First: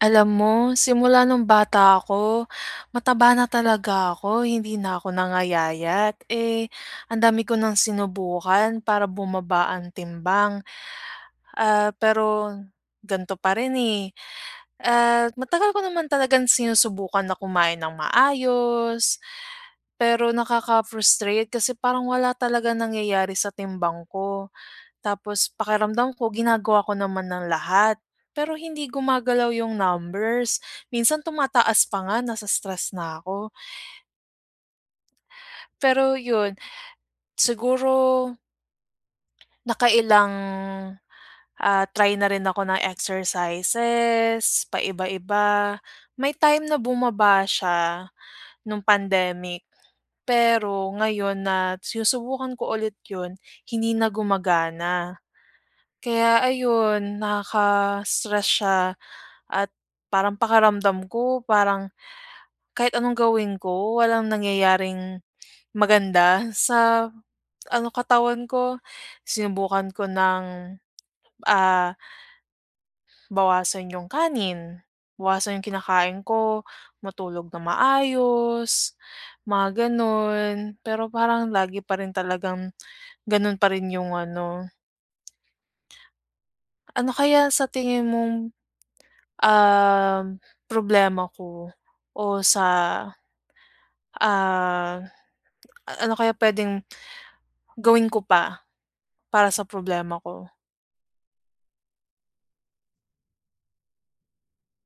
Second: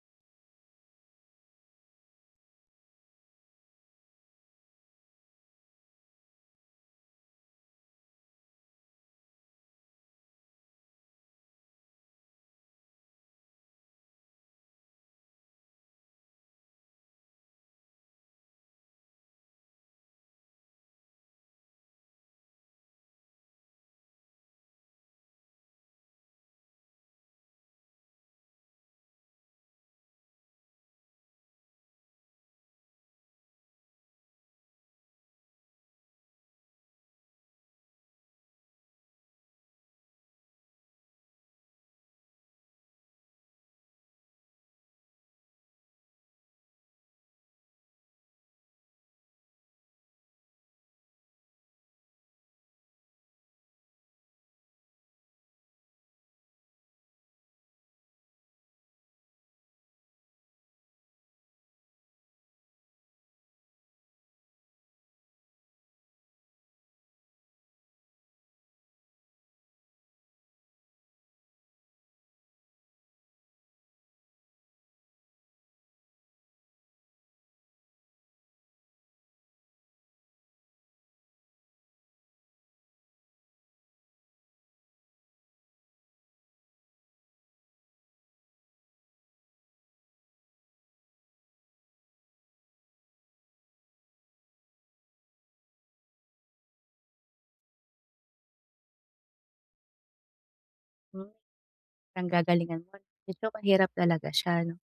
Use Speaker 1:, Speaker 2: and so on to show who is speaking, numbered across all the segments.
Speaker 1: Alam mo, simula nung bata ako, mataba na talaga ako hindi na ako nangayayat. Eh, ang dami ko ng sinubukan para bumaba ang timbang, ah, pero gan'to pa rin, eh. At matagal ko naman talagang sinusubukan na kumain nang maayos, pero nakaka-frustrate kasi parang wala talagang nangyayari sa timbang ko. Tapos pakiramdam ko ginagawa ko naman ang lahat, pero hindi gumagalaw yung numbers. Minsan, tumataas pa nga, nase-stress na ako. Pero 'yun, siguro nakailang, ah, try na rin ako ng exercises, paiba-iba. May time na bumaba siya nung pandemic, pero ngayon na sinusubukan ko ulit ’yon, hindi na gumagana. Kaya ayun, nakaka-stress siya, at parang pakiramdam ko, parang kahit anong gawin ko, walang nangyayaring maganda sa ano katawan ko. Sinubukan ko ng, ah, bawasan yung kanin, bawasan yung kinakain ko, matulog nang maayos, mga ganun. Pero parang lagi pa rin talagang ganun pa rin yung ano. Ano kaya sa tingin mong, um, problema ko o sa, ah, a ano kaya puwedeng gawin ko pa para sa problema ko?
Speaker 2: Hmm, ang gagalingan nun, so mahirap talaga siya, 'no?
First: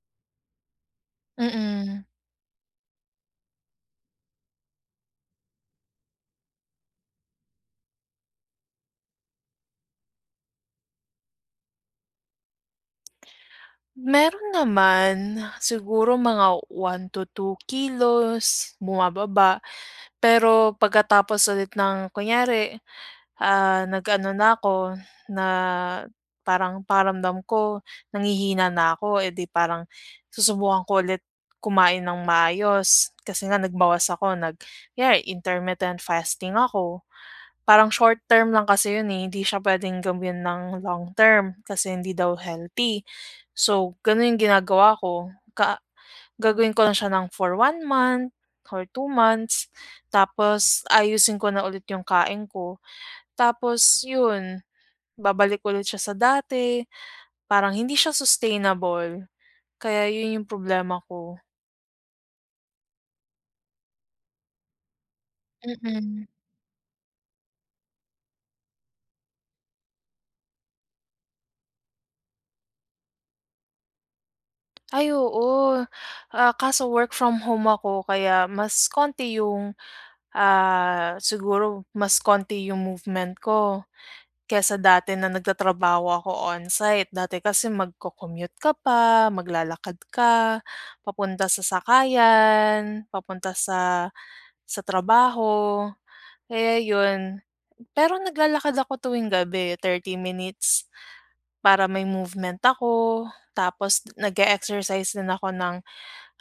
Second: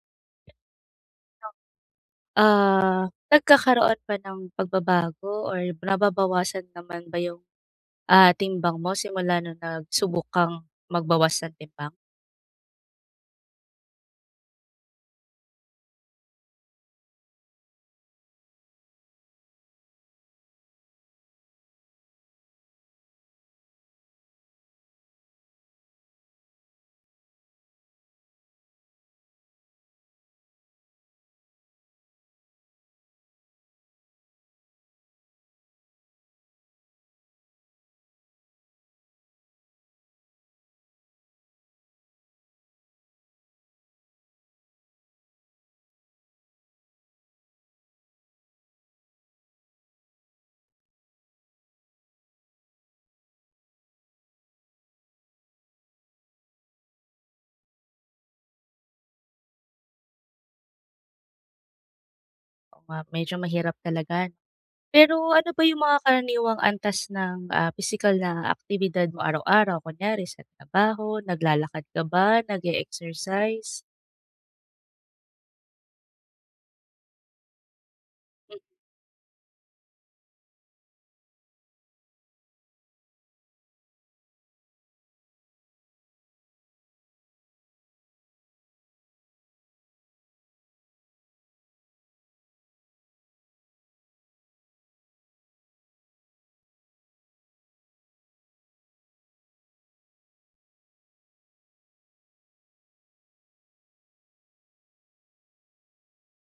Speaker 1: Mm.
Speaker 2: Ah, nagkakaroon ba ng pagbabago or nababawasan naman ba yung, ah, timbang mo simula nung nagsubok kang magbawas ng timbang?
Speaker 1: Meron naman, siguro mga 1 to 2 kilos bumababa pero pagkatapos ulit ng kunyari, ah, nag-ano na ako, na parang pakiramdam ko, nanghihina na ako, eh, di parang susubukan ko ulit kumain nang maayos. Kasi nga nagbawas ako nag yeah, intermittent fasting ako, parang short term lang kasi 'yon, eh, hindi siya pwedeng gawin nang long term kasi hindi daw healthy. So gano'n yung ginagawa ko, ka gagawin ko lang siya nang for 1 month or 2 months, tapos aayusin ko na ulit yung kain ko. Tapos yun, babalik ulit siya sa dati, parang hindi siya sustainable, kaya yun yung problema ko.
Speaker 2: Oo nga, medyo mahirap talaga. Pero ano ba yung mga
Speaker 1: Mm.
Speaker 2: karaniwang antas ng, ah, pisikal na aktibidad mo araw-araw? Kunyari sa trabaho, naglalakad ka ba, nag-e-exercise?
Speaker 1: Ay oo, ah, kaso work from home ako kaya mas konti yung, ah, siguro mas konti yung movement ko, kaysa dati na nagtatrabaho ako on site. Dati kasi mag-co-commute ka pa maglalakad ka papunta sa sakayan, papunta sa sa trabaho kaya yun. Pero naglalakad ako tuwing gabi, 30 minutes para may movement ako, tapos nag-e-exercise din ako ng,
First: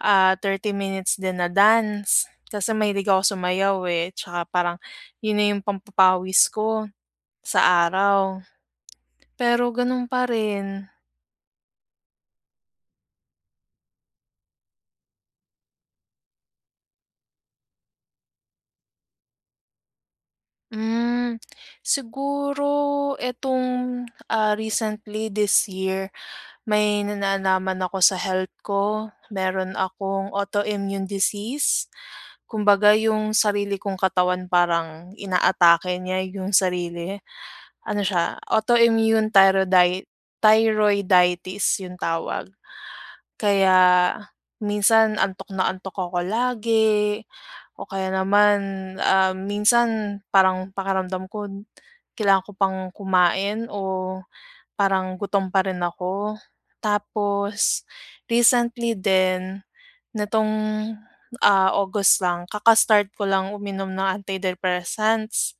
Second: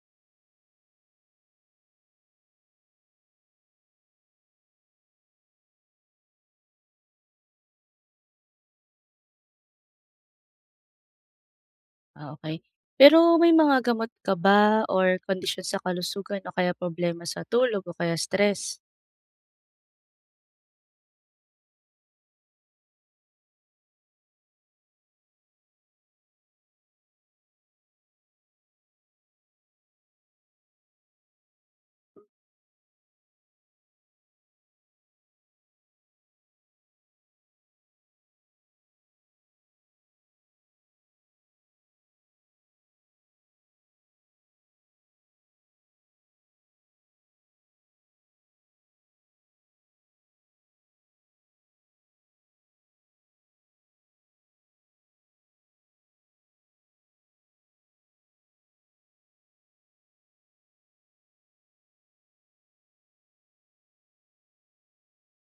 Speaker 1: ah, 30 minutes din na dance, kasi mahilig ako sumayaw eh, tsaka parang yun na yung pampapawis ko sa araw, pero ganun pa rin.
Speaker 2: Ah okey, pero may mga gamot ka ba or kondisyon sa kalusugan o kaya problema sa tulog o kaya stress?
Speaker 1: Hmm, siguro etong ah, recently this year may na nalaman ako sa health ko, meron akong autoimmune disease. Kumbaga yung sarili kong katawan parang inaatake niya yung sarili, ano siya autoimmune thyrodi thyroiditis yung tawag. Kaya minsan, antok na antok ako lagi, o kaya naman, ah, minsan parang pakiramdam ko kailangan ko pang kumain o parang gutom pa rin ako, tapos recently din nitong, ah, August lang kaka-start ko lang uminom ng antidepressants.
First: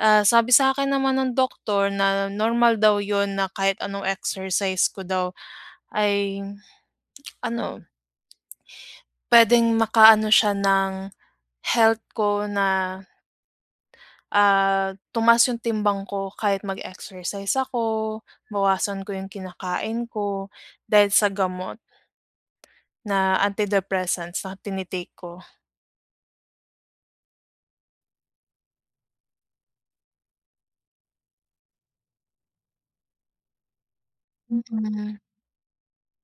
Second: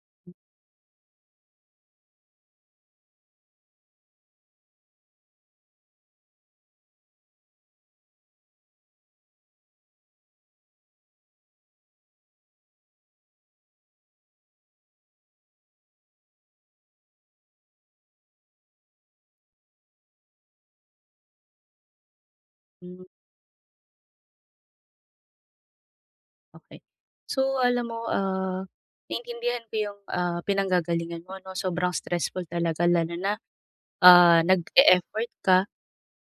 Speaker 1: Ah, sabi sa akin naman ng doktor na normal daw yun na kahit anong exercise ko daw ay, ano puwedeng makaano siya ng health ko na ah tumaas yung timbang ko kahit mag-exercise ako, bawasan ko yung kinakain ko, dahil sa gamot
Speaker 2: Hmm.
Speaker 1: na antidepressants na tini-take ko.
Speaker 2: Okey. So alam mo, ah, naintindihan ko yung, ah, pinanggagalingan mo 'no. Sobrang stressful talaga lalo na ah nag
Speaker 1: Mm.
Speaker 2: e-effort ka,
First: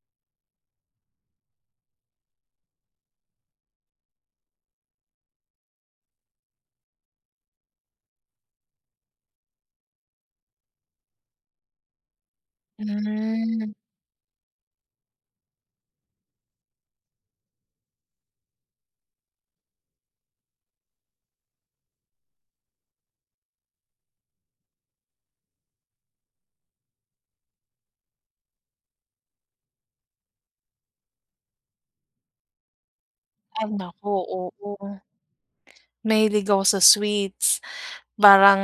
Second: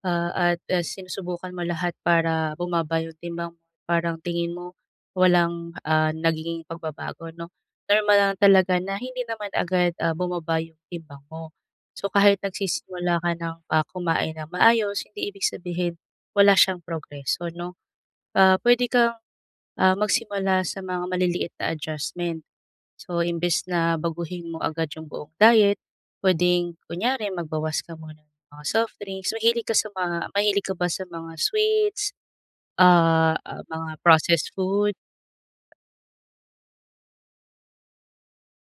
Speaker 2: ah, at ah, sinusubukan mo lahat para bumaba yung timbang mo. Parang tingin mo, walang, ah, nagiging pagbabago, 'no. Normal lang talaga na hindi naman agad, ah, bumaba yung timbang mo. So kahit nagsisimula ka ng,
Speaker 1: Hmm.
Speaker 2: ah, kumain nang maayos, hindi ibig sabihin wala siyang progreso 'no. Ah, pwede kang, ah, magsimula sa mga maliliit na adjustment. So imbes na baguhin mo agad yung buong diet, pwedeng kunyari magbawas ka muna ng mga softdrinks. Mahilig ka sa mga mahilig ka ba sa mga sweets, ah, ah,
Speaker 1: Ay
Speaker 2: mga
Speaker 1: naku,
Speaker 2: processed food?
Speaker 1: oo. Mahilig ako sa sweets. Parang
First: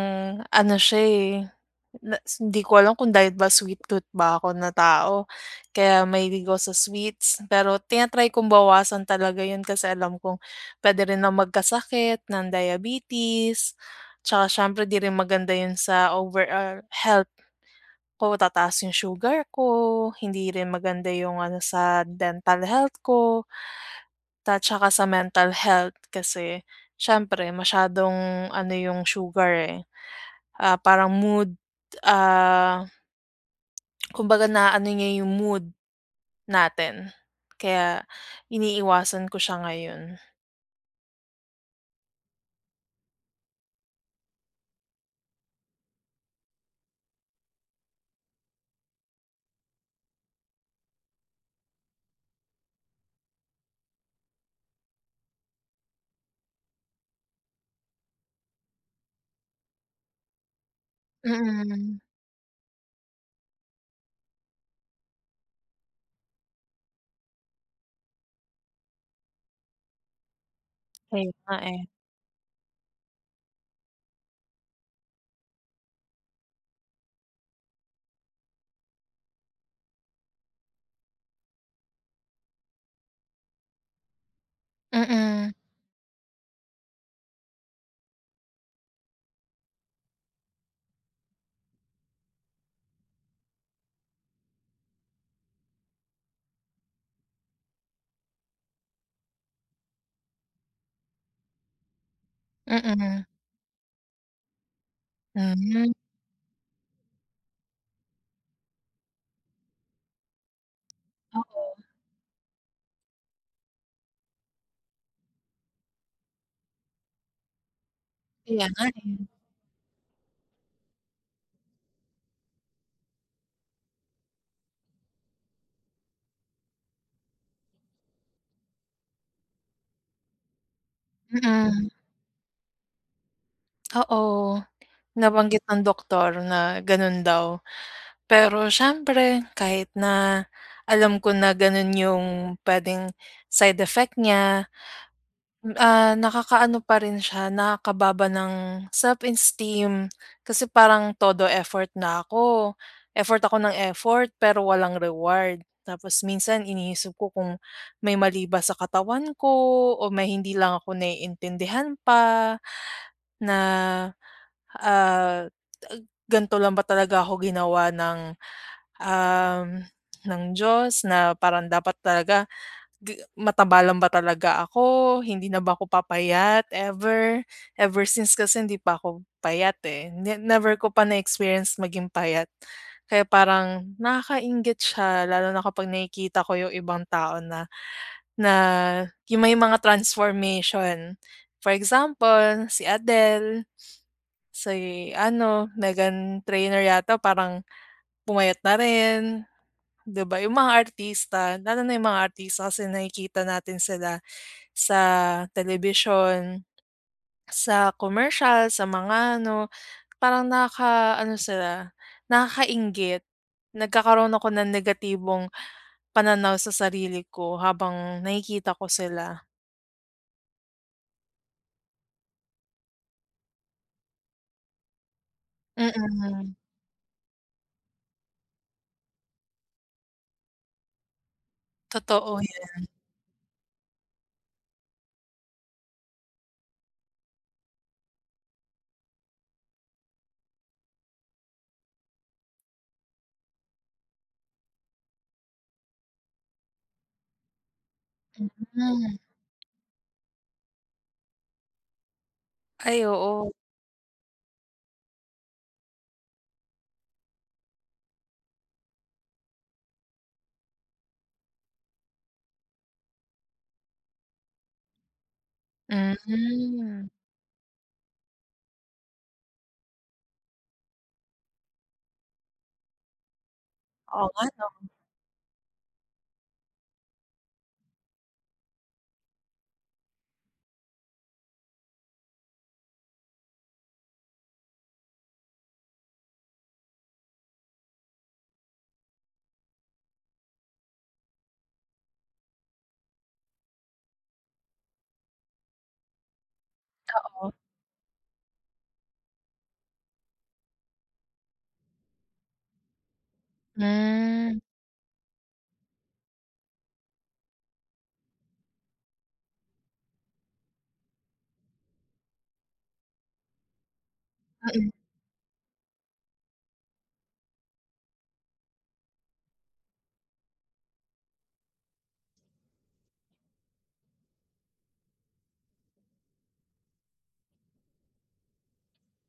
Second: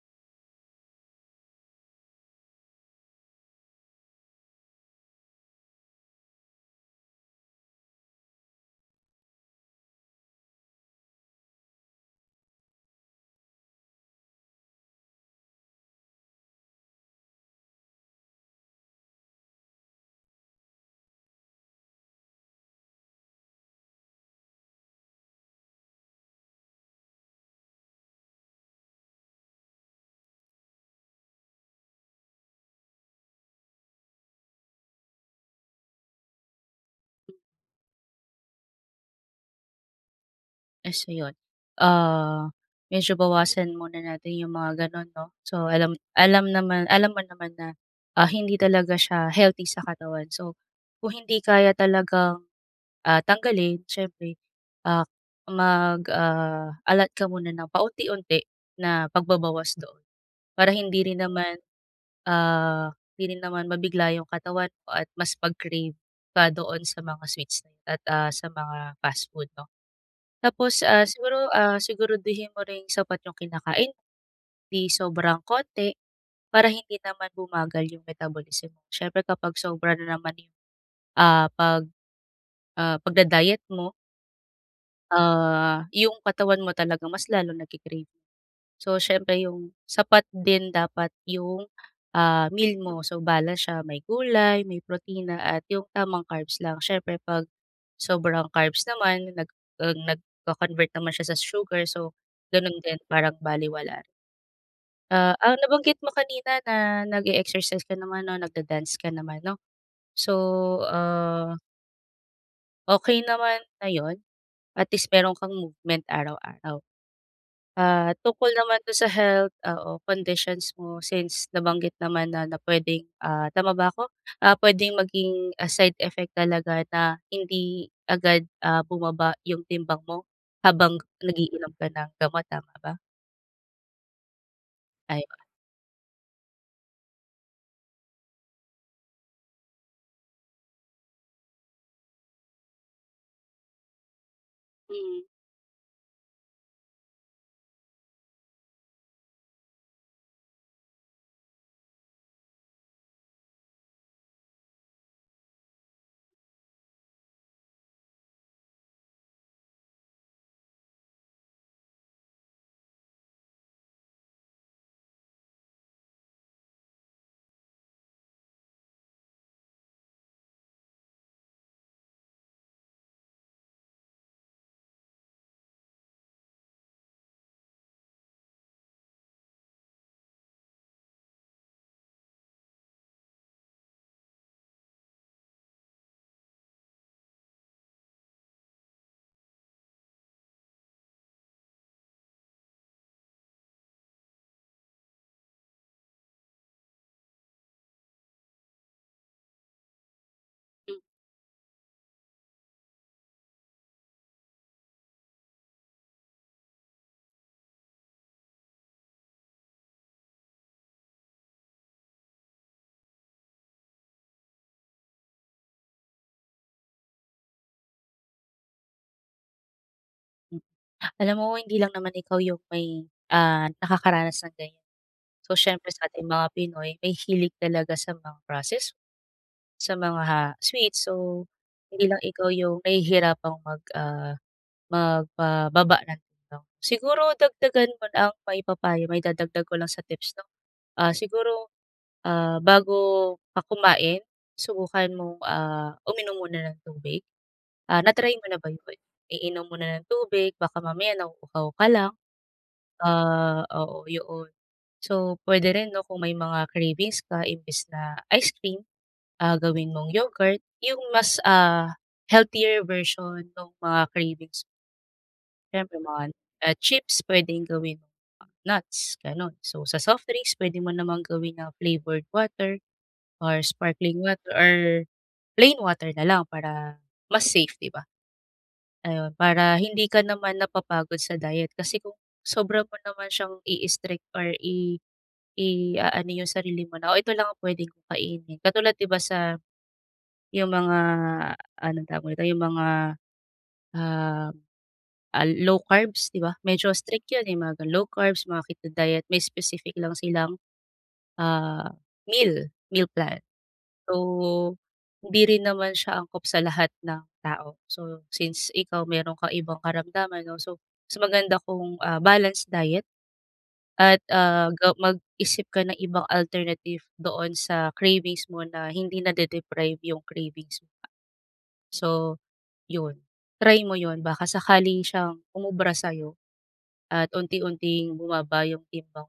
Speaker 1: ano siya eh, na hindi ko alam kung dahil ba sweet tooth ba ako na tao kaya mahilig ako sa sweets. Pero tina-try kong bawasan talaga yun, kasi alam kong pwede rin ako magkasakit ng diabetes. Tsaka siyempre, ‘di rin maganda yun sa overall health ko. Tataas yung sugar ko, hindi rin maganda yung ano sa dental health ko. At saka sa mental health. Kasi syempre masyadong ano yung sugar eh, ah, parang mood, ah, kumbaga na-aano niya yung mood natin. Kaya iniiwasan ko siya ngayon.
Speaker 2: So yun, ah, medyo bawasan muna natin yung mga ganun 'no. So, alam alam naman alam mo naman na, ah, hindi talaga siya healthy sa katawan. So kung hindi kaya talagang, ah, tanggalin, siyempre, ah, mag, ah, allot ka muna ng paunti-unti na pagbabawas doon. Para hindi rin naman,
Speaker 1: Mm.
Speaker 2: ah, hindi rin naman mabigla yung katawan mo at mas pag-crave pa doon sa mga sweets at, ah, sa mga fast food, 'no. Tapos, ah,
Speaker 1: Ayun
Speaker 2: siguro,
Speaker 1: nga,
Speaker 2: ah,
Speaker 1: eh.
Speaker 2: siguraduhin mo rin sapat yung kinakain. 'Di sobrang konti, para hindi naman bumagal yung metabolism. Siyempre kapag sobra na naman yung, ah, pag ah, pagda-diet mo
Speaker 1: Mm.
Speaker 2: ah, yung katawan mo talaga mas lalong nagki-crave. So siyempre yung sapat din dapat yung, ah, meal mo. So, balance siya, may gulay, may protina at yung tamang carbs lang. Siyempre 'pag sobrang carbs naman nag ah, nagko-convert naman siya sa sugar, so ganun din,
Speaker 1: Mm.
Speaker 2: parang balewala. Ah, ang
Speaker 1: Hmm.
Speaker 2: nabanggit mo kanina na nag-e-exercise ka naman 'no, nagda-dance ka naman 'no. So, ah
Speaker 1: Oo.
Speaker 2: Okey naman na 'yon. At least mayro'n kang movement araw-araw. Ah, tungkol
Speaker 1: Kaya
Speaker 2: naman
Speaker 1: nga,
Speaker 2: to sa
Speaker 1: eh.
Speaker 2: health oo, conditions mo since nabanggit naman na na puwedeng ah, tama ba ako? Ah, puwedeng maging, ah, side effect talaga na hindi agad, ah, bumaba yung timbang mo habang nag-iinom ka
Speaker 1: Mm.
Speaker 2: ng gamot, tama ba?
Speaker 1: Oo.
Speaker 2: Ayon.
Speaker 1: Nabanggit ng doktor na gano'n daw. Pero siyempre kahit na alam ko na gano'n yung puwedeng side effect niya.
Speaker 2: Mhm.
Speaker 1: Ah, nakakaano pa rin siya, nakakababa ng self-esteem. Kasi parang todo effort na ako. Effort ako ng effort pero walang reward. Tapos minsan iniisip ko kung may mali ba sa katawan ko o may hindi lang ako naiintindihan pa na, ah, ganto lang ba talaga ako ginawa ng, um, ng Diyos? Na parang dapat talaga ga mataba lang ba talaga ako, hindi na ba ako papayat ever? Ever since kasi hindi pa ako payat, eh, ne never ko pa na experience maging payat. Kaya parang nakakainggit siya lalo na kapag nakikita ko yung ibang tao na, na yung may mga transformation. For example si Adele, si ano Meghan Trainor yata parang pumayat na rin, 'di ba? Yung mga artista lalo na yung mga artista kasi nakikita natin sila sa telebisyon, sa komersyal, sa mga ano. Parang nakaka-ano sila, nakakainggit, nagkakaroon ako ng negatibong pananaw sa sarili ko habang nakikita ko sila.
Speaker 2: Hmm, alam mo hindi lang naman ikaw yung may, ah, nakakaranas ng ganyan, so siyempre sating mga
Speaker 1: Mm.
Speaker 2: Pinoy mahihilig talaga sa mga process, sa mga sweets, so hindi lang
Speaker 1: Totoo
Speaker 2: ikaw yung
Speaker 1: 'yan.
Speaker 2: nahihirapang mag ah, magpababa ng timbang. Siguro dagdagan muna ang maipapayo mai-dadagdag ko lang sa tips 'no, ah, siguro, ah, bago ka kumain subukan mong, ah, uminom muna ng tubig, ah, na try mo na ba yun,
Speaker 1: Mhm.
Speaker 2: iinom muna ng tubig baka mamaya nauuhaw ka lang,
Speaker 1: Ay, oo.
Speaker 2: ah, oo yoon. So, puwede rin 'no kung may mga cravings ka imbes na ice cream, ah, gawin mong yogurt yung mas, ah, healthier version nung mga cravings. Siyempre naman at
Speaker 1: Hmm.
Speaker 2: chips puwedeng gawin nuts ganun, so sa soft drinks puwede mo namang gawin na flavored water or sparkling
Speaker 1: Oo, nga
Speaker 2: water or
Speaker 1: 'no?
Speaker 2: plain water nalang para mas safe, di ba? Ayun para hindi ka naman napapagod sa diet kasi kung sobra mo naman siyang i-strict or i iaano yung sarili mo na o ito lang ang puwede kong kainin katulad di ba, sa yung mga anong tawag dito yung mga, um, ah, low carbs, di ba? Medyo strict yun,
Speaker 1: Oo
Speaker 2: eh, mga low carbs mga keto diet may specific lang silang, ah, meal meal plan.
Speaker 1: Hmm.
Speaker 2: So, hindi rin naman siya angkop sa lahat ng tao. So, since ikaw meron kang ibang karamdaman 'no, so mas maganda kong, ah, balanced diet, at, ah,
Speaker 1: Mm.
Speaker 2: ga mag-isip ka ng ibang alternative doon sa cravings mo na hindi nade-deprive yung cravings. So, yun try mo yun baka sakali siyang umubra sayo at unti-unting bumaba yung timbang.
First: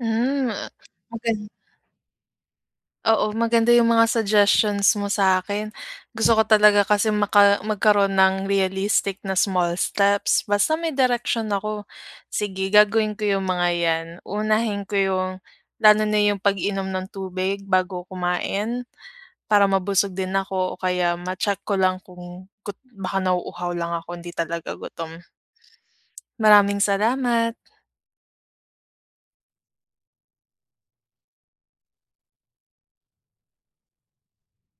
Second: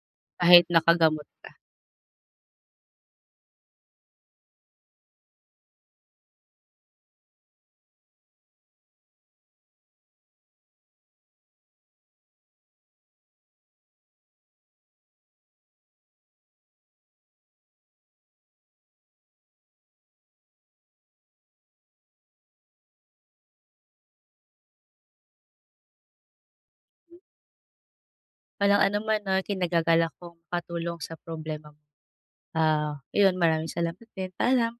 Speaker 1: Hmm,
Speaker 2: Kahit nakagamot
Speaker 1: magan
Speaker 2: ka.
Speaker 1: Oo, maganda yung mga suggestions mo sa akin gusto ko talaga kasi maka magkaroon ng realistic na small steps basta may direksyon ako. Sige gagawin ko yung mga 'yan, unahin ko yung lalo na yung pag-inom ng tubig bago kumain para mabusog din ako o kaya ma-check ko lang kung gu baka nauuhaw lang ako hindi talaga gutom. Maraming salamat.
Speaker 2: Walang anuman 'no, kinagagalak kong makatulong sa problema mo. Ah, iyon maraming salamat din, paalam.